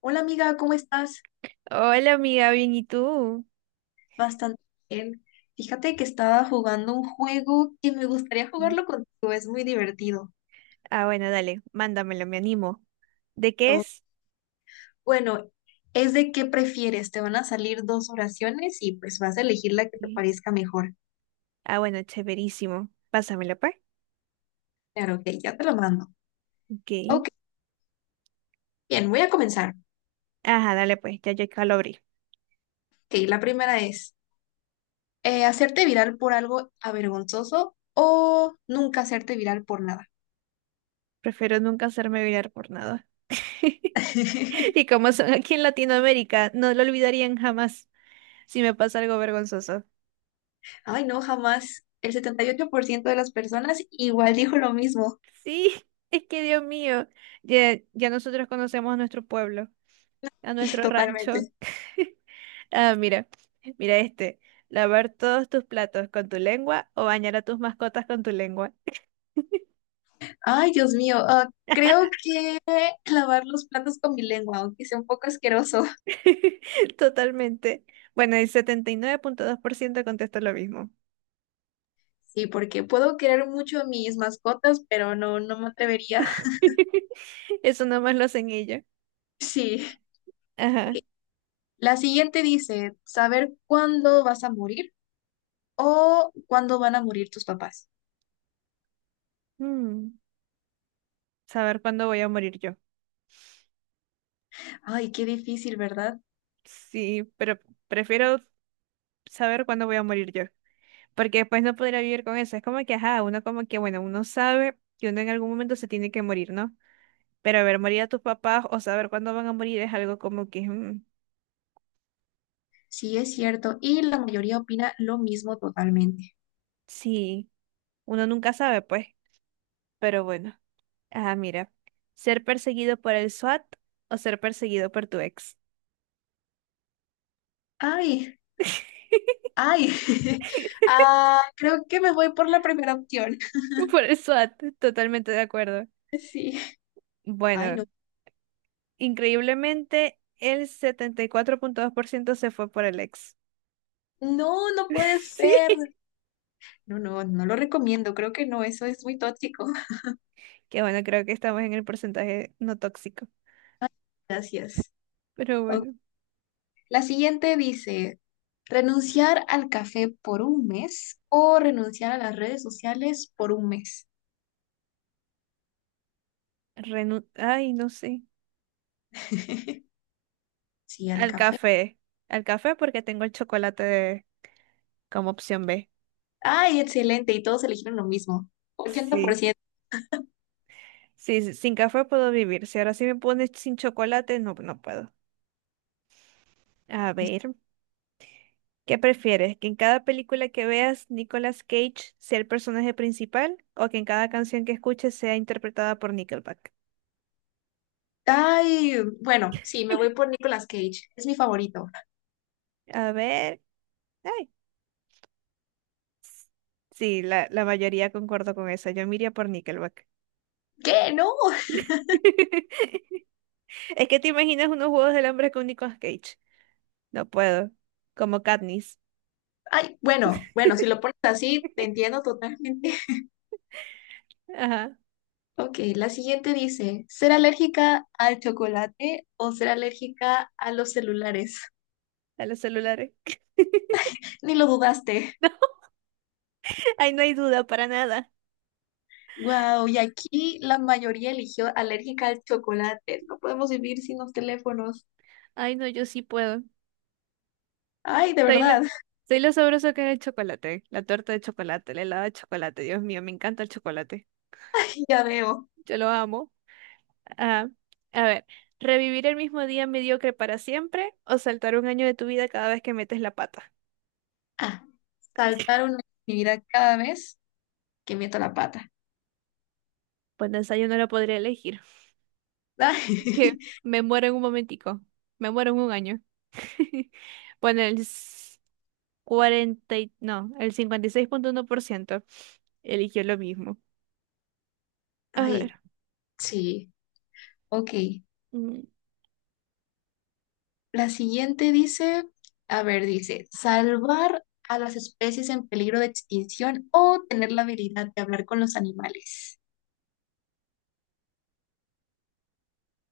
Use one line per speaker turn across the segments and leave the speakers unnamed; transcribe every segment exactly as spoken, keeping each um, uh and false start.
Hola amiga, ¿cómo estás?
Hola amiga, bien, ¿y tú?
Bastante bien. Fíjate que estaba jugando un juego que me gustaría
Sí,
jugarlo contigo, es muy divertido.
ah, bueno, dale, mándamelo, me animo. ¿De qué
O-
es?
bueno, es de qué prefieres, te van a salir dos oraciones y pues vas a elegir la que te
Sí.
parezca mejor.
Ah, bueno, chéverísimo. Pásamelo, pues.
Claro, ok, ya te lo mando.
Ok.
Ok, bien, voy a comenzar.
Ajá, dale, pues, ya yo acá lo abrí.
Ok, la primera es, eh, ¿hacerte viral por algo avergonzoso o nunca hacerte viral por nada?
Prefiero nunca hacerme virar por nada. Y como son aquí en Latinoamérica, no lo olvidarían jamás si me pasa algo vergonzoso.
Ay, no, jamás. El setenta y ocho por ciento de las personas igual dijo lo mismo.
Sí, es que Dios mío, ya, ya nosotros conocemos a nuestro pueblo, a nuestro rancho.
Totalmente.
Ah, mira, mira este. Lavar todos tus platos con tu lengua o bañar a tus mascotas con tu lengua.
Ay, Dios mío. ah, creo que lavar los platos con mi lengua, aunque sea un poco asqueroso.
Totalmente. Bueno, el setenta y nueve punto dos por ciento contesta lo mismo.
Sí, porque puedo querer mucho a mis mascotas, pero no, no me atrevería.
Eso nomás lo hacen ellos.
Sí. Ok.
Ajá.
La siguiente dice, saber cuándo vas a morir o cuándo van a morir tus papás.
Mm, Saber cuándo voy a morir yo.
Ay, qué difícil, ¿verdad?
Sí, pero prefiero saber cuándo voy a morir yo. Porque después no podría vivir con eso. Es como que, ajá, uno como que, bueno, uno sabe que uno en algún momento se tiene que morir, ¿no? Pero a ver, morir a tus papás o saber cuándo van a morir es algo como que, mm,
Sí, es cierto. Y la mayoría opina lo mismo totalmente.
sí, uno nunca sabe, pues. Pero bueno, ah, mira, ser perseguido por el SWAT o ser perseguido por tu ex.
Ay, ay. Ah, creo que me voy por la primera opción.
Por el SWAT, totalmente de acuerdo.
Sí. Ay,
Bueno,
no.
increíblemente el setenta y cuatro punto dos por ciento se fue por el ex.
No, no puede
Sí,
ser. No, no, no lo recomiendo. Creo que no, eso es muy tóxico.
que bueno, creo que estamos en el porcentaje no tóxico.
Gracias.
Pero
Ok.
bueno,
La siguiente dice, renunciar al café por un mes o renunciar a las redes sociales por un mes.
renu- ay, no sé.
Sí, al
Al
café.
café. Al café porque tengo el chocolate de- como opción B.
Ay, excelente. Y todos eligieron lo mismo. ochenta por
Sí.
ciento.
Sí, sí, sin café puedo vivir. Si ahora sí me pones sin chocolate, no, no puedo. A ver, ¿qué prefieres? ¿Que en cada película que veas Nicolas Cage sea el personaje principal o que en cada canción que escuches sea interpretada por Nickelback?
Ay, bueno, sí, me voy por Nicolas Cage. Es mi favorito.
A ver. Ay, sí, la, la mayoría concuerdo con esa. Yo me iría por Nickelback.
¿Qué? No.
Es que te imaginas unos juegos del hambre con Nicolas Cage. No puedo. Como Katniss.
Ay, bueno, bueno, si lo pones así, te entiendo totalmente.
Ajá,
Ok, la siguiente dice, ¿ser alérgica al chocolate o ser alérgica a los celulares?
a los celulares.
Ni lo dudaste.
No, ahí no hay duda para nada.
Wow, y aquí la mayoría eligió alérgica al chocolate. No podemos vivir sin los teléfonos.
Ay, no, yo sí puedo.
Ay, de
Soy lo,
verdad,
soy lo sabroso que es el chocolate, la torta de chocolate, el helado de chocolate. Dios mío, me encanta el chocolate.
ya veo.
Yo lo amo. Ah, a ver, ¿revivir el mismo día mediocre para siempre o saltar un año de tu vida cada vez que metes la pata?
Ah, saltar una actividad cada vez que meto la pata.
Pues de esa yo no lo podría elegir. Que
Ay,
me muero en un momentico. Me muero en un año. Bueno, el cuarenta y- no, el cincuenta y seis punto uno por ciento eligió lo mismo. A ver.
ay, sí, ok.
mm,
La siguiente dice, a ver, dice, salvar a las especies en peligro de extinción o tener la habilidad de hablar con los animales.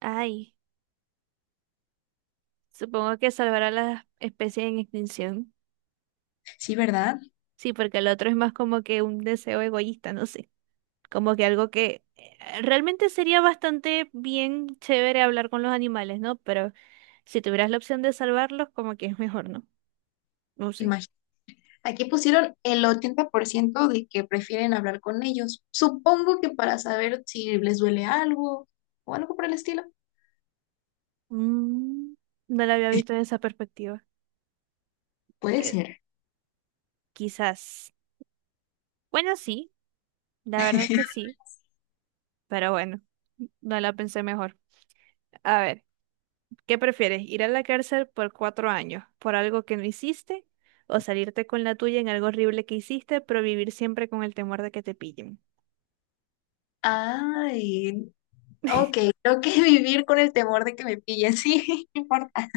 Ay, supongo que salvar a las especies en extinción.
Sí, ¿verdad?
Sí, porque el otro es más como que un deseo egoísta, no sé. Como que algo que eh, realmente sería bastante bien chévere hablar con los animales, ¿no? Pero si tuvieras la opción de salvarlos, como que es mejor, ¿no? No sé.
Imagínate. Aquí pusieron el ochenta por ciento de que prefieren hablar con ellos. Supongo que para saber si les duele algo o algo por el estilo.
Mm, no la había visto en esa perspectiva.
Puede
Que
ser.
quizás. Bueno, sí, la verdad es que sí. Pero bueno, no la pensé mejor. A ver, ¿qué prefieres? ¿Ir a la cárcel por cuatro años por algo que no hiciste? ¿O salirte con la tuya en algo horrible que hiciste, pero vivir siempre con el temor de que te pillen?
Ay, ok, creo que vivir con el temor de que me pillen, sí, no importa.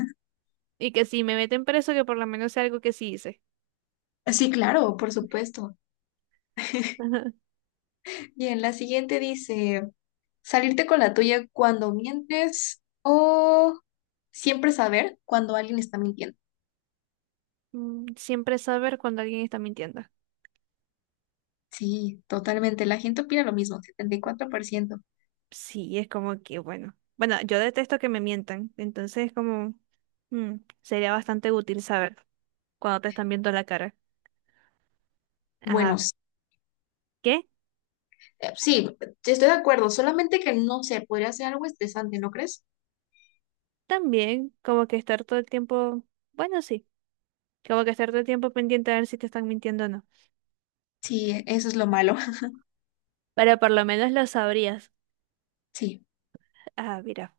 Y que si me meten preso, que por lo menos sea algo que sí hice.
Sí, claro, por supuesto.
Ajá.
Bien, la siguiente dice, salirte con la tuya cuando mientes o siempre saber cuando alguien está mintiendo.
Mm, siempre saber cuando alguien está mintiendo.
Sí, totalmente. La gente opina lo mismo, setenta y cuatro por ciento.
Sí, es como que, bueno. Bueno, yo detesto que me mientan, entonces es como, mm, sería bastante útil saber cuando te están viendo la cara.
Bueno,
Ajá.
s-
¿Qué?
eh, sí, estoy de acuerdo, solamente que no sé, podría ser algo estresante, ¿no crees?
También, como que estar todo el tiempo, bueno, sí, como que estar todo el tiempo pendiente a ver si te están mintiendo o no.
Sí, e, eso es lo malo.
Pero por lo menos lo sabrías.
Sí.
Ah, mira,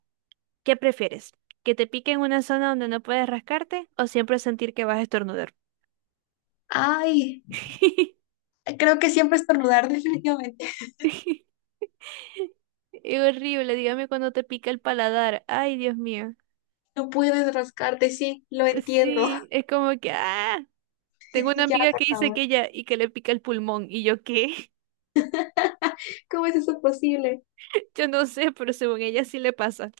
¿qué prefieres? ¿Que te pique en una zona donde no puedes rascarte o siempre sentir que vas a estornudar?
Ay, creo que siempre estornudar, definitivamente.
Es horrible, dígame cuando te pica el paladar. Ay, Dios mío.
No puedes rascarte, sí, lo entiendo.
Sí, es como que, ah, tengo una
Ya,
amiga
por
que dice
favor.
que ella y que le pica el pulmón. ¿Y yo qué?
¿Cómo es eso posible?
Yo no sé, pero según ella sí le pasa.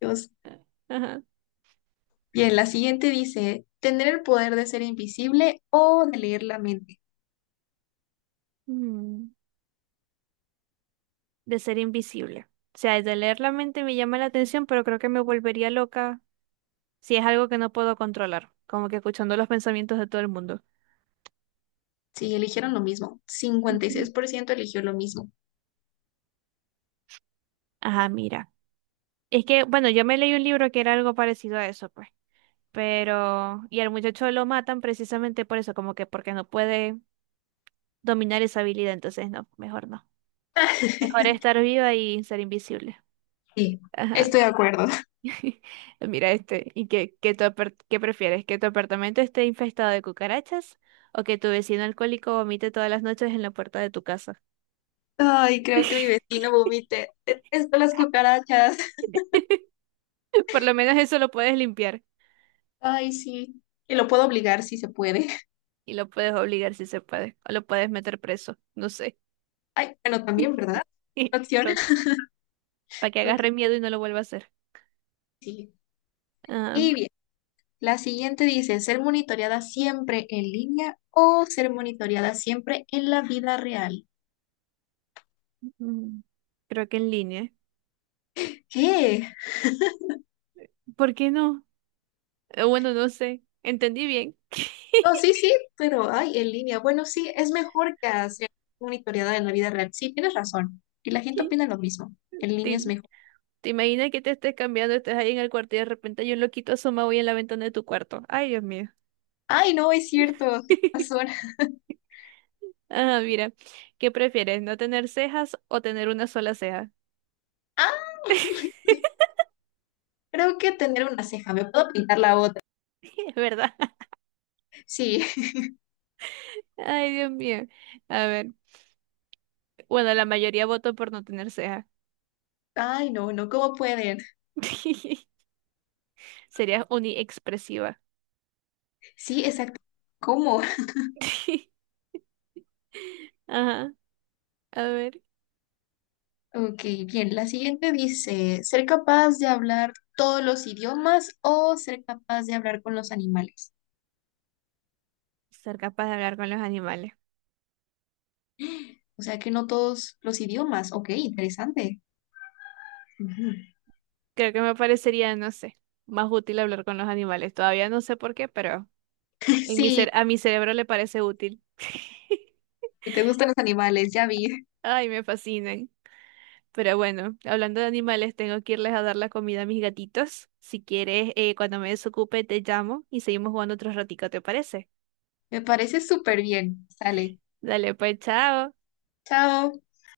Dios.
Ajá.
Bien, la siguiente dice, ¿tener el poder de ser invisible o de leer la mente?
Mm. De ser invisible. O sea, el de leer la mente me llama la atención, pero creo que me volvería loca si es algo que no puedo controlar, como que escuchando los pensamientos de todo el mundo.
Sí, eligieron lo mismo.
Ujú.
cincuenta y seis por ciento eligió lo mismo.
Ajá, mira. Es que, bueno, yo me leí un libro que era algo parecido a eso, pues. Pero, y al muchacho lo matan precisamente por eso, como que porque no puede dominar esa habilidad, entonces no, mejor no. Mejor estar viva y ser invisible.
Sí,
Ajá.
estoy de acuerdo.
Mira este, ¿y qué, qué, tu apart- qué prefieres? ¿Que tu apartamento esté infestado de cucarachas o que tu vecino alcohólico vomite todas las noches en la puerta de tu casa?
Ay, creo que mi vecino vomite. Detesto las cucarachas.
Por lo menos eso lo puedes limpiar
Ay, sí. Y lo puedo obligar si se puede.
y lo puedes obligar si se puede, o lo puedes meter preso, no sé,
Ay, bueno, también, ¿verdad? Opción.
para que
Ok,
agarre miedo y no lo vuelva a hacer.
sí.
Ah,
Y bien, la siguiente dice, ¿ser monitoreada siempre en línea o ser monitoreada siempre en la vida real?
mm, creo que en línea.
¿Qué?
¿Por qué no? Eh, Bueno, no sé, entendí bien.
No, sí, sí, pero ay, en línea. Bueno, sí, es mejor que hacer monitoreada en la vida real. Sí, tienes razón. Y la gente opina lo mismo. En línea es
Sí,
mejor.
¿te imaginas que te estés cambiando, estés ahí en el cuarto y de repente hay un loquito asomado y en la ventana de tu cuarto? Ay, Dios mío.
Ay, no, es cierto, tienes razón.
Ajá, mira, ¿qué prefieres? ¿No tener cejas o tener una sola ceja?
Ah, creo que tener una ceja, me puedo pintar la otra.
Es verdad.
Sí.
Ay, Dios mío. A ver, bueno, la mayoría votó por no tener ceja.
Ay, no, no, ¿cómo pueden?
Serías uniexpresiva.
Sí, exacto. ¿Cómo?
Ajá, a ver,
Ok, bien. La siguiente dice, ser capaz de hablar todos los idiomas o ser capaz de hablar con los animales.
ser capaz de hablar con los animales.
O sea que no todos los idiomas. Ok, interesante. Ujú.
Creo que me parecería, no sé, más útil hablar con los animales. Todavía no sé por qué, pero en mi
Sí,
cer- a mi cerebro le parece útil.
y te gustan los animales, ya vi.
Ay, me fascinan. Pero bueno, hablando de animales, tengo que irles a dar la comida a mis gatitos. Si quieres, eh, cuando me desocupe, te llamo y seguimos jugando otro ratico, ¿te parece?
Me parece súper bien. Sale.
Dale, pues, chao.
Chao.